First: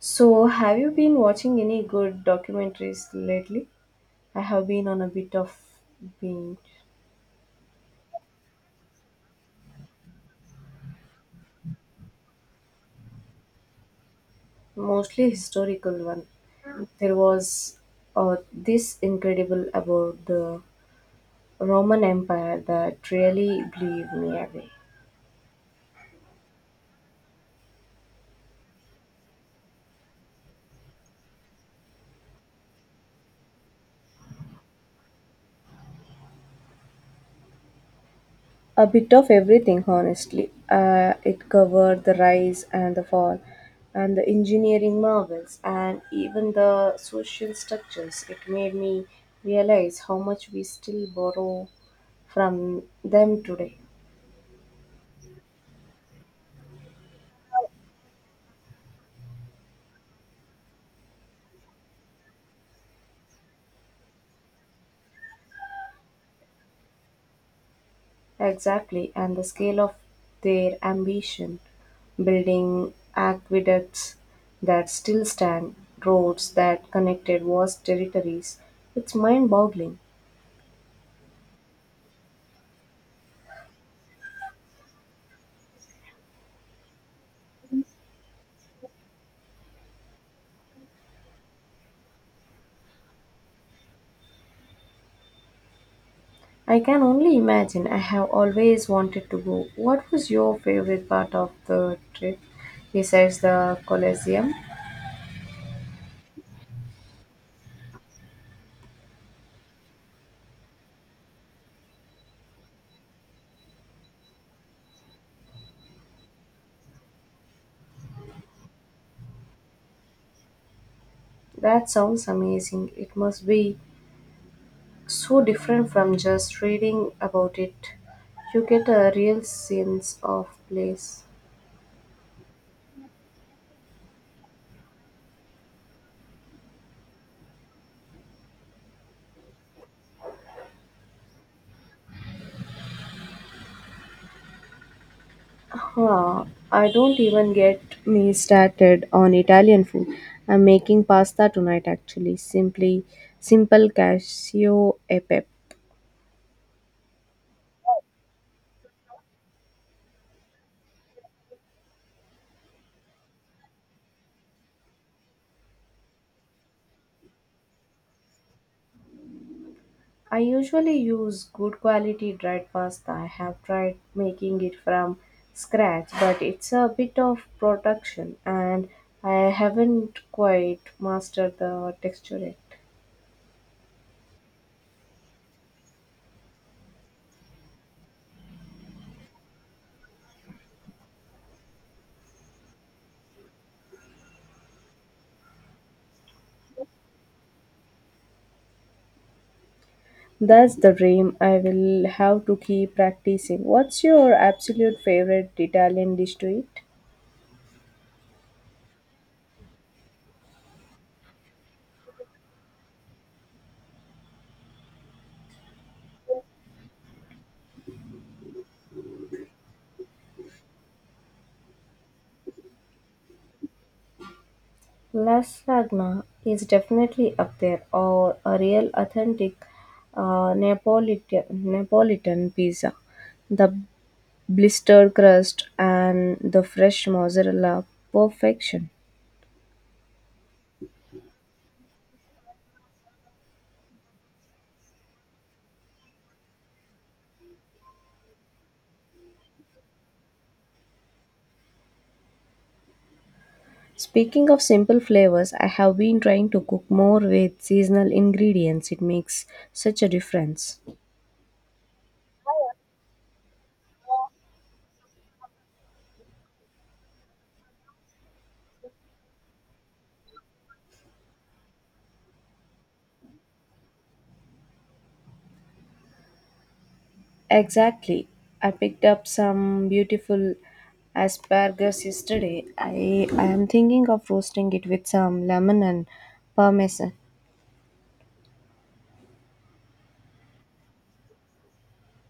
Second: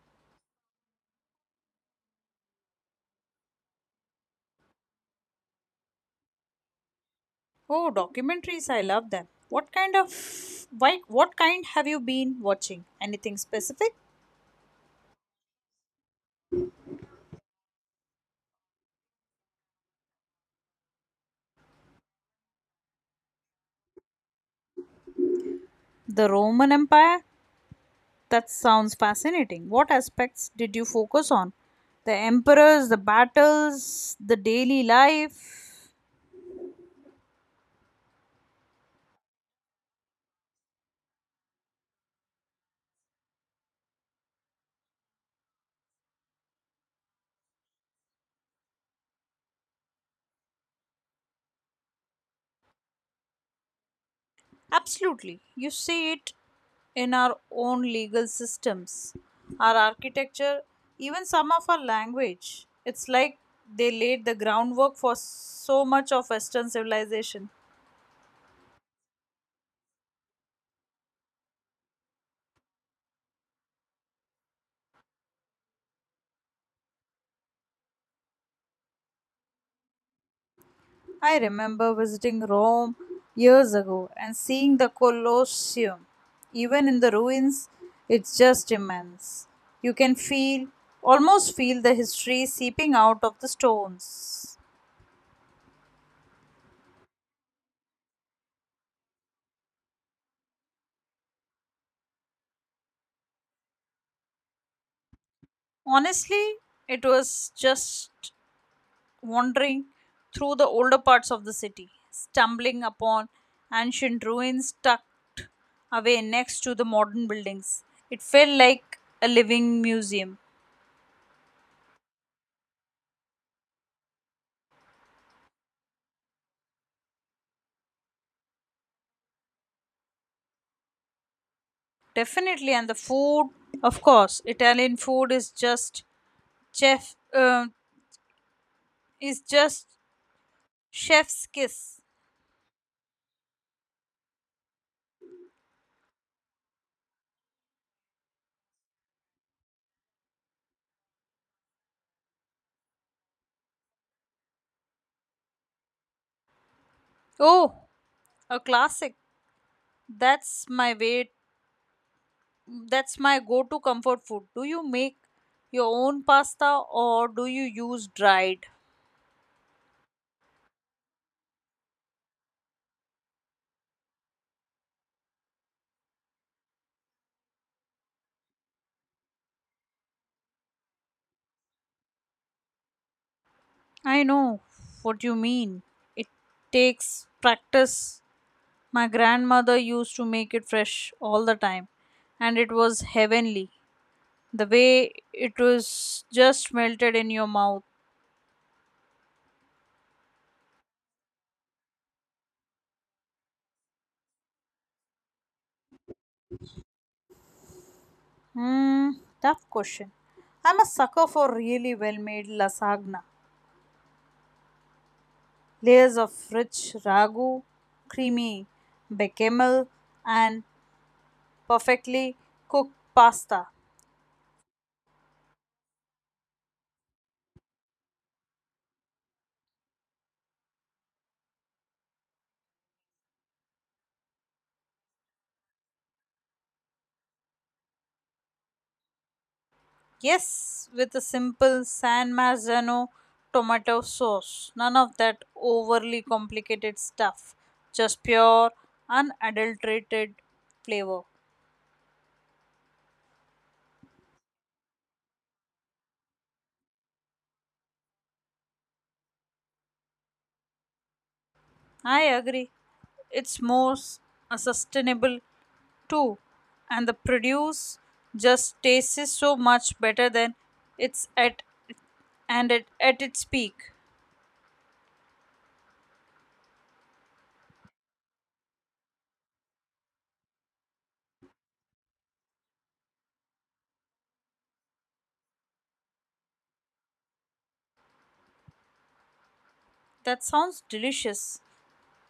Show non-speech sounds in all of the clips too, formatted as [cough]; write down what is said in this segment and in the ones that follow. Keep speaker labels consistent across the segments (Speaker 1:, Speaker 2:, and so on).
Speaker 1: So, have you been watching any good documentaries lately? I have been on a bit of being
Speaker 2: Oh, documentaries, I love them. What kind have you been watching? Anything specific?
Speaker 1: mostly historical one. There was this incredible about the Roman Empire that really blew me away.
Speaker 2: The Roman Empire? That sounds fascinating. What aspects did you focus on? The emperors, the battles, the daily life?
Speaker 1: A bit of everything, honestly. It covered the rise and the fall, and the engineering marvels, and even the social structures. It made me realize how much we still borrow from them today.
Speaker 2: Absolutely. You see it in our own legal systems, our architecture, even some of our language. It's like they laid the groundwork for so much of Western civilization.
Speaker 1: Exactly, and the scale of their ambition, building aqueducts that still stand, roads that connected vast territories. It's mind boggling.
Speaker 2: I remember visiting Rome years ago and seeing the Colosseum. Even in the ruins, it's just immense. You can feel, almost feel the history seeping out of the stones.
Speaker 1: I can only imagine. I have always wanted to go. What was your favorite part of the trip besides the Colosseum?
Speaker 2: Honestly, it was just wandering through the older parts of the city, stumbling upon ancient ruins tucked away next to the modern buildings. It felt like a living museum.
Speaker 1: That sounds amazing. It must be so different from just reading about it. You get a real sense of place.
Speaker 2: Definitely, and the food, of course, Italian food is just chef is just chef's kiss.
Speaker 1: Huh, I don't even get me started on Italian food. I'm making pasta tonight actually. Simply simple cashew e pepe.
Speaker 2: Oh, a classic. That's my way. That's my go-to comfort food. Do you make your own pasta or do you use dried?
Speaker 1: I usually use good quality dried pasta. I have tried making it from scratch, but it's a bit of production and I haven't quite mastered the texture yet.
Speaker 2: I know what you mean. It takes practice. My grandmother used to make it fresh all the time, and it was heavenly. The way it was just melted in your mouth?
Speaker 1: That's the dream. I will have to keep practicing. What's your absolute favorite Italian dish to eat?
Speaker 2: Hmm, Tough question. I'm a sucker for really well made lasagna. Layers of rich ragu, creamy bechamel, and perfectly cooked pasta.
Speaker 1: Lasagna is definitely up there, or a real authentic Napolitan pizza. The blister crust and the fresh mozzarella perfection.
Speaker 2: Yes, with a simple San Marzano tomato sauce. None of that overly complicated stuff. Just pure, unadulterated flavor.
Speaker 1: Speaking of simple flavors, I have been trying to cook more with seasonal ingredients. It makes such a difference.
Speaker 2: I agree. It's more sustainable too, and the produce just tastes so much better than it's at and at, at its peak.
Speaker 1: Exactly. I picked up some beautiful asparagus yesterday. I am thinking of roasting it with some lemon and parmesan.
Speaker 2: That sounds delicious.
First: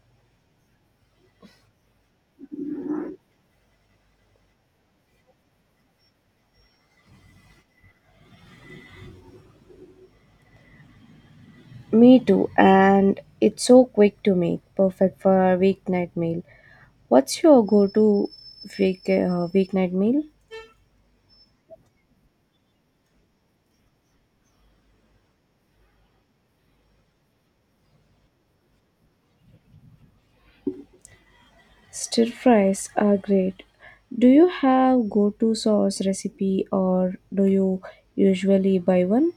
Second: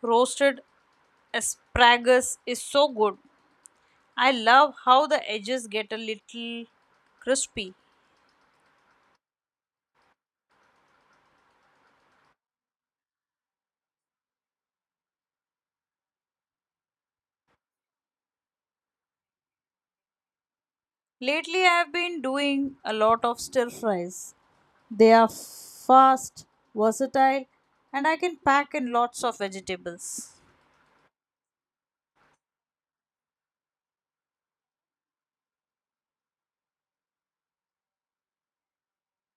Speaker 2: Roasted asparagus is so good. I love how the edges get a little crispy.
Speaker 1: Me too, and it's so quick to make, perfect for a weeknight meal. What's your go-to weeknight meal?
Speaker 2: Lately, I have been doing a lot of stir fries. They are fast, versatile, and I can pack in lots of vegetables.
Speaker 1: Stir fries are great. Do you have go-to sauce recipe or do you usually buy one?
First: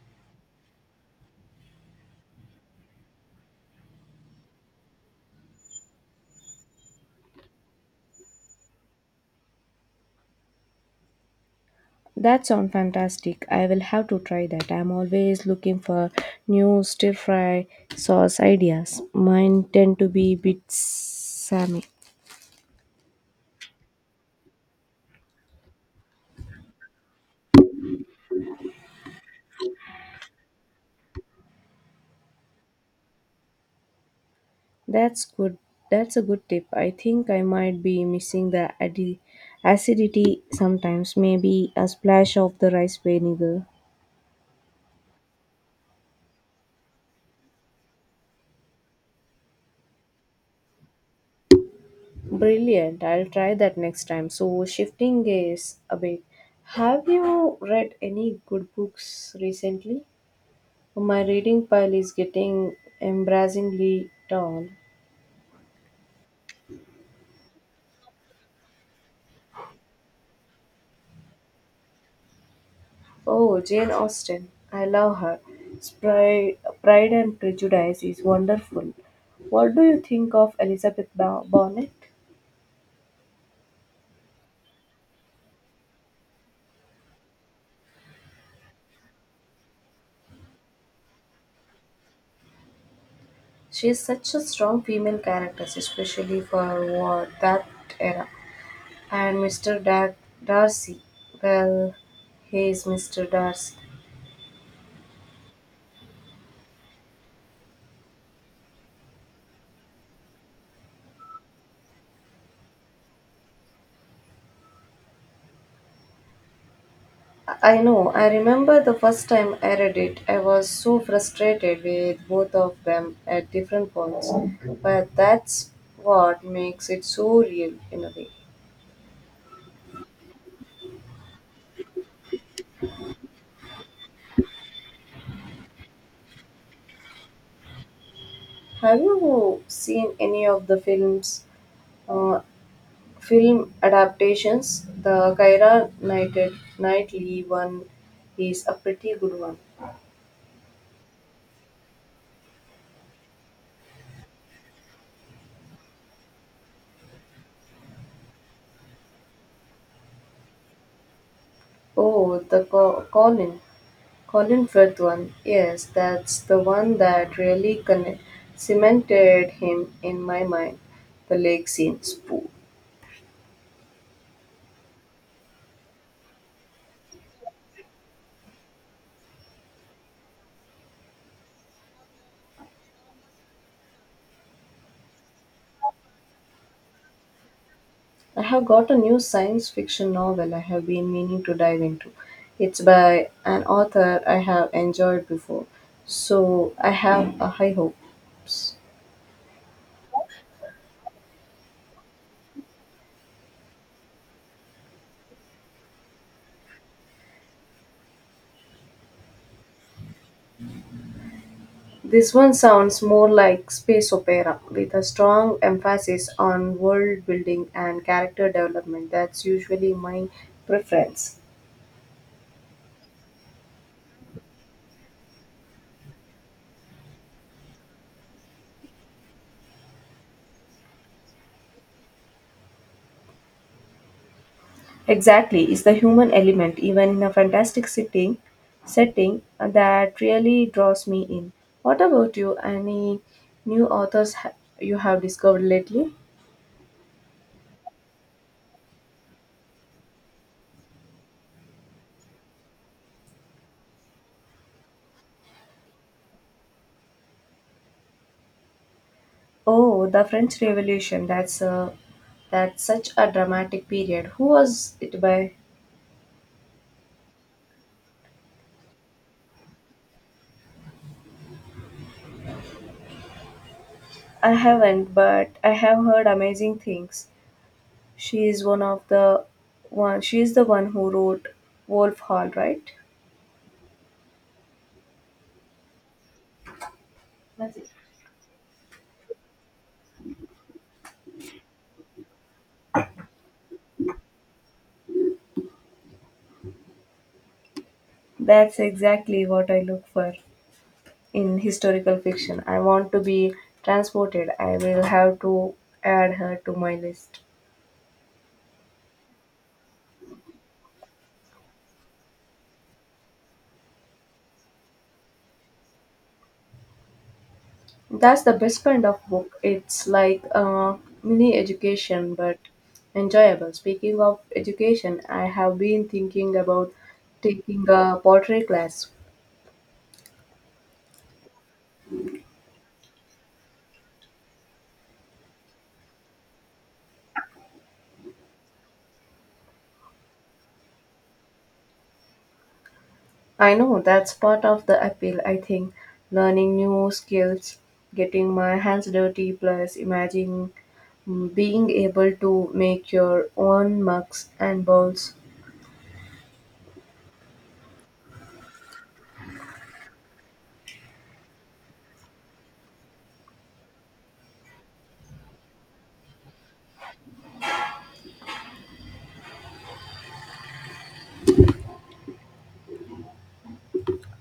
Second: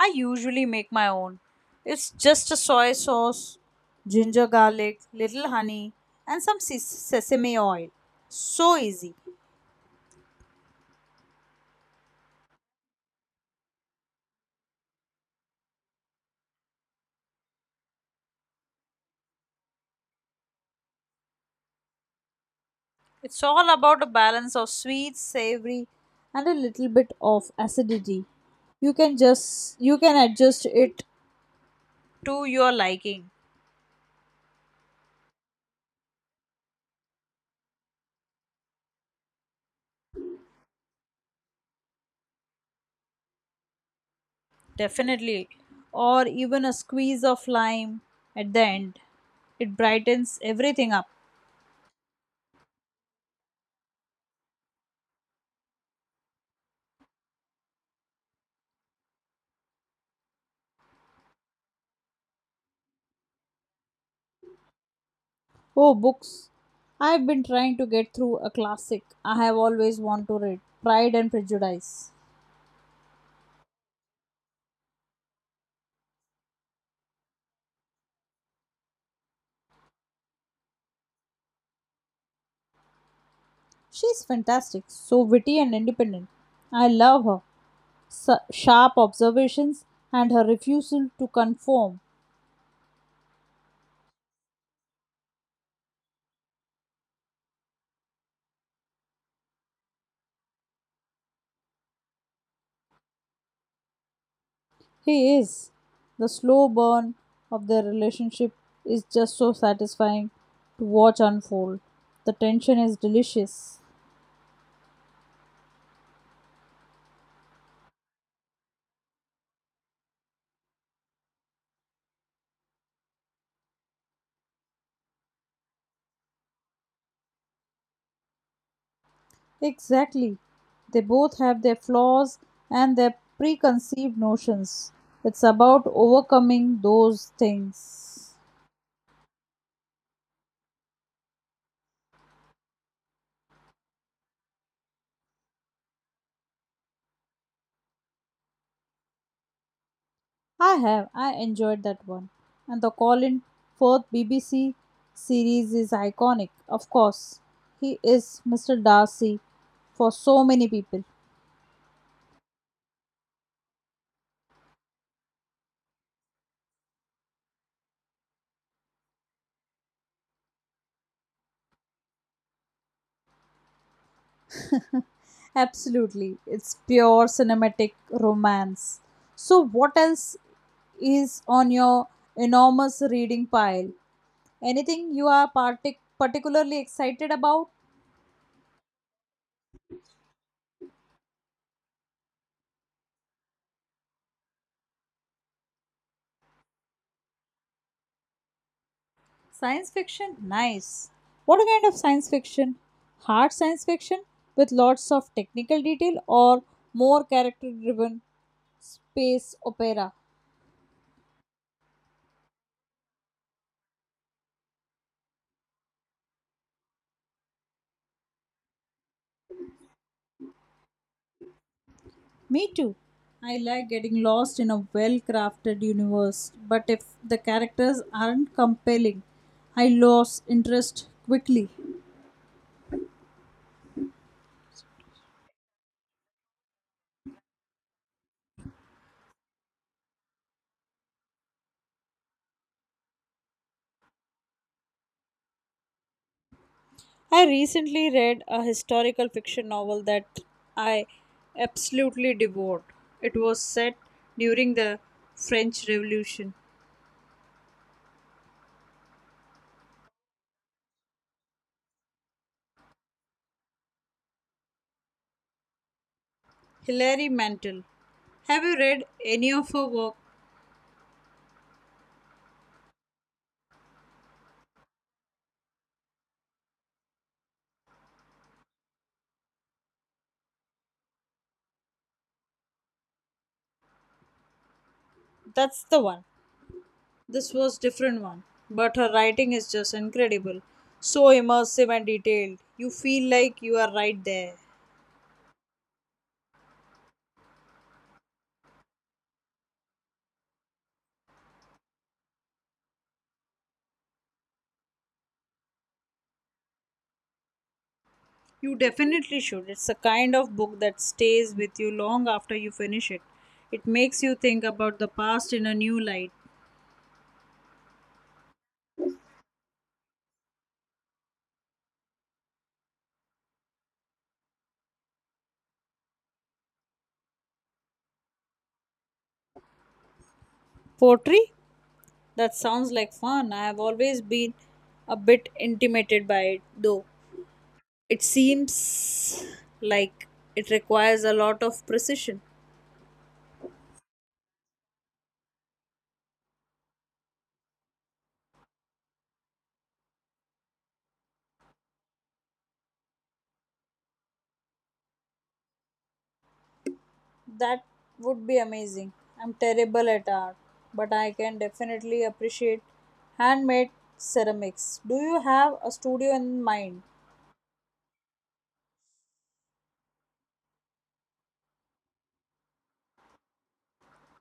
Speaker 2: I usually make my own. It's just a soy sauce, ginger garlic, little honey, and some sesame oil. So easy.
Speaker 1: That sounds fantastic. I will have to try that. I'm always looking for new stir fry sauce ideas. Mine tend to be a bit samey.
Speaker 2: It's all about a balance of sweet, savory, and a little bit of acidity. You can adjust it to your liking,
Speaker 1: That's good. That's a good tip. I think I might be missing the acidity sometimes, maybe a splash of the rice vinegar.
Speaker 2: definitely, or even a squeeze of lime at the end. It brightens everything up.
Speaker 1: Brilliant. I'll try that next time. So, shifting gears a bit, have you read any good books recently? My reading pile is getting embarrassingly tall.
Speaker 2: Oh, books. I've been trying to get through a classic I have always wanted to read, Pride and Prejudice.
Speaker 1: Oh, Jane Austen. I love her. Pride and Prejudice is wonderful. What do you think of Bennet?
Speaker 2: She's fantastic, so witty and independent. I love her sharp observations and her refusal to conform.
Speaker 1: She is such a strong female character, especially for war, that era. And Darcy. Well, he is Mr. Darcy.
Speaker 2: He is. The slow burn of their relationship is just so satisfying to watch unfold. The tension is delicious.
Speaker 1: I know. I remember the first time I read it, I was so frustrated with both of them at different points. But that's what makes it so real in a way.
Speaker 2: Exactly. They both have their flaws and their preconceived notions. It's about overcoming those things.
Speaker 1: Have you seen any of the uh, film adaptations? The Knightley one is a pretty good one.
Speaker 2: I have. I enjoyed that one. And the Colin Firth BBC series is iconic, of course. He is Mr. Darcy for so many people.
Speaker 1: Oh, the Co- Colin. Colin Firth one, yes, that's the one that really cemented him in my mind. The lake scene spoof.
Speaker 2: [laughs] Absolutely. It's pure cinematic romance. So, what else is on your enormous reading pile? Anything you are particularly excited about?
Speaker 1: I have got a new science fiction novel I have been meaning to dive into. It's by an author I have enjoyed before, so I have a high hopes.
Speaker 2: Science fiction? Nice. What kind of science fiction? Hard science fiction with lots of technical detail or more character driven space opera?
Speaker 1: This one sounds more like space opera with a strong emphasis on world building and character development. That's usually my preference.
Speaker 2: Me too. I like getting lost in a well crafted universe, but if the characters aren't compelling, I lose interest quickly.
Speaker 1: Exactly, it's the human element, even in a setting, that really draws me in. What about you? Any new you have discovered lately?
Speaker 2: I recently read a historical fiction novel that I absolutely devoured. It was set during the French Revolution.
Speaker 1: Oh, the French Revolution. That's such a dramatic period. Who was it by?
Speaker 2: Hilary Mantel. Have you read any of her work?
Speaker 1: I haven't, but I have heard amazing things. She is one of the one. She is the one who wrote Wolf Hall, right?
Speaker 2: That's the one. This was different one, but her writing is just incredible. So immersive and detailed. You feel like you are right there.
Speaker 1: That's exactly what I look for in historical fiction. I want to be transported. I will have to add her to my list.
Speaker 2: You definitely should. It's a kind of book that stays with you long after you finish it. It makes you think about the past in a new light.
Speaker 1: That's the best kind of book. It's like a mini education but enjoyable. Speaking of education, I have been thinking about taking a pottery class.
Speaker 2: Poetry? That sounds like fun. I have always been a bit intimidated by it, though. It seems like it requires a lot of precision.
Speaker 1: I know that's part of the appeal, I think. Learning new skills, getting my hands dirty, plus imagining being able to make your own mugs and bowls.
Speaker 2: That would be amazing. I'm terrible at art, but I can definitely appreciate handmade ceramics. Do you have a studio in mind?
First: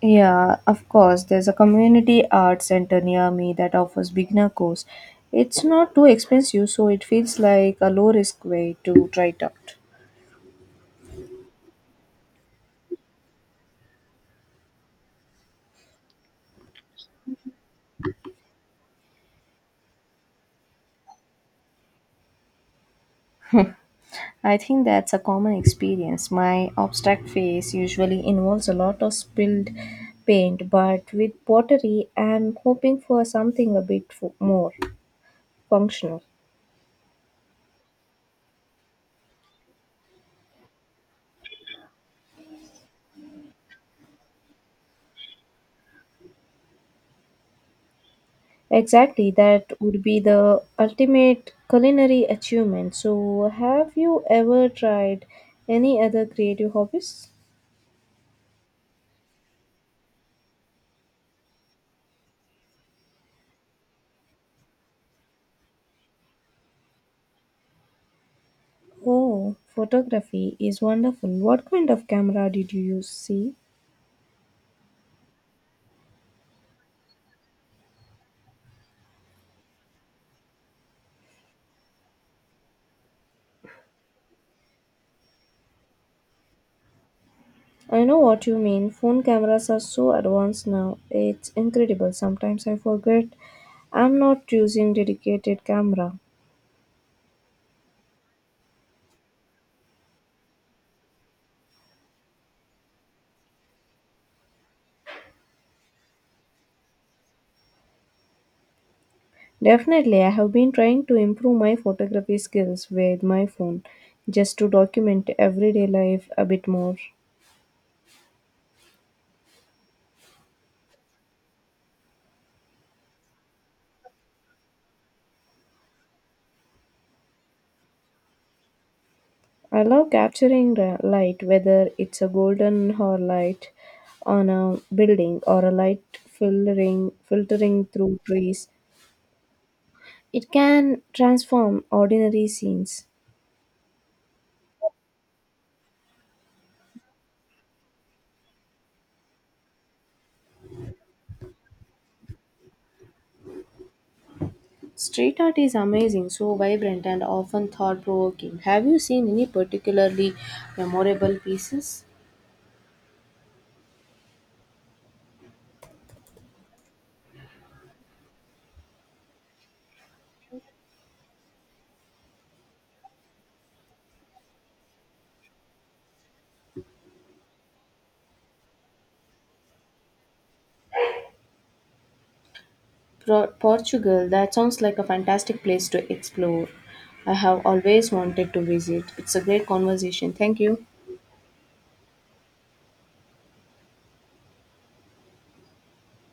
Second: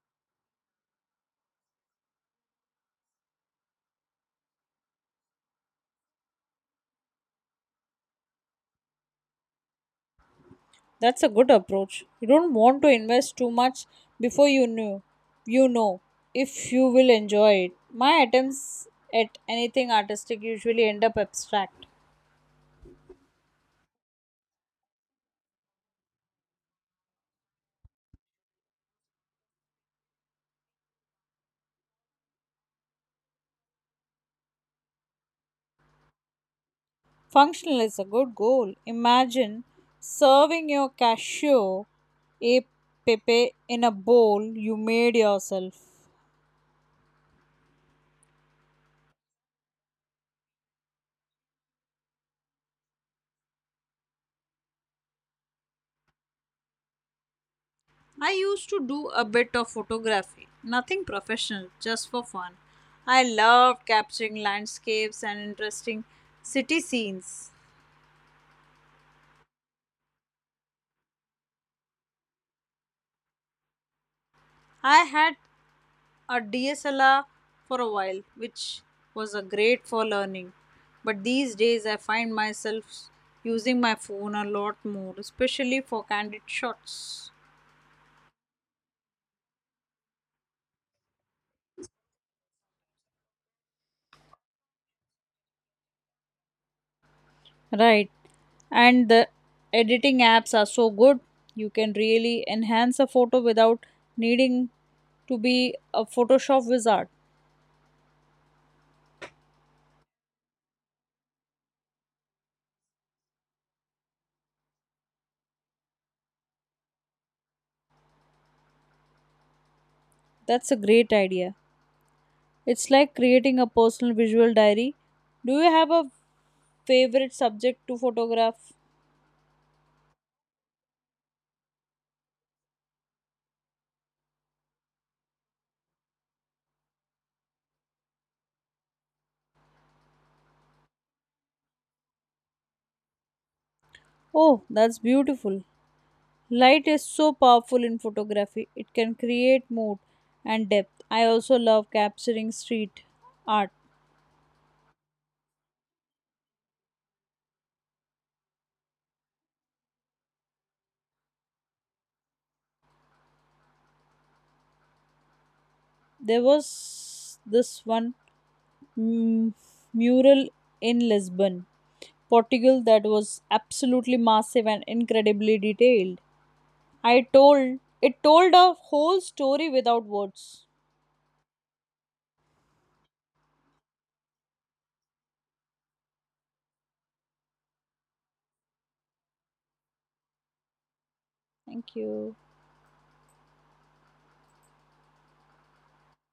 Speaker 1: Yeah, of course. There's a community art center near me that offers beginner course. It's not too expensive, so it feels like a low risk way to try it out.
Speaker 2: That's a good approach. You don't want to invest too much before you know if you will enjoy it. My attempts at anything artistic usually end up abstract.
Speaker 1: I think that's a common experience. My abstract phase usually involves a lot of spilled paint, but with pottery, I'm hoping for something a more functional.
Speaker 2: Functional is a good goal. Imagine serving your cashew a pepe in a bowl you made yourself.
Speaker 1: Exactly, that would be the ultimate culinary achievement. So, have you ever tried any other creative hobbies?
Speaker 2: I used to do a bit of photography, nothing professional, just for fun. I loved capturing landscapes and interesting city scenes.
Speaker 1: Oh, photography is wonderful. What kind of camera did you use? See,
Speaker 2: I had a DSLR for a while, which was a great for learning. But these days I find myself using my phone a lot more, especially for candid shots.
Speaker 1: I know what you mean. Phone cameras are so advanced now. It's incredible. Sometimes I forget I'm not using dedicated camera.
Speaker 2: Right. And the editing apps are so good. You can really enhance a photo without needing to be a Photoshop wizard.
Speaker 1: Definitely, I have been trying to improve my photography skills with my phone just to document everyday life a bit more.
Speaker 2: That's a great idea. It's like creating a personal visual diary. Do you have a favorite subject to photograph?
Speaker 1: I love capturing the light, whether it's a golden or light on a building or a light filtering through trees. It can transform ordinary scenes.
Speaker 2: Oh, that's beautiful. Light is so powerful in photography. It can create mood and depth. I also love capturing street art.
Speaker 1: Street art is amazing, so vibrant and often thought provoking. Have you seen any particularly memorable pieces?
Speaker 2: There was this one mm, mural in Lisbon, Portugal that was absolutely massive and incredibly detailed. I told it told a whole story without words.
Speaker 1: Portugal, that sounds like a fantastic place to explore. I have always wanted to visit. It's a great conversation. Thank you.
Speaker 2: Thank you.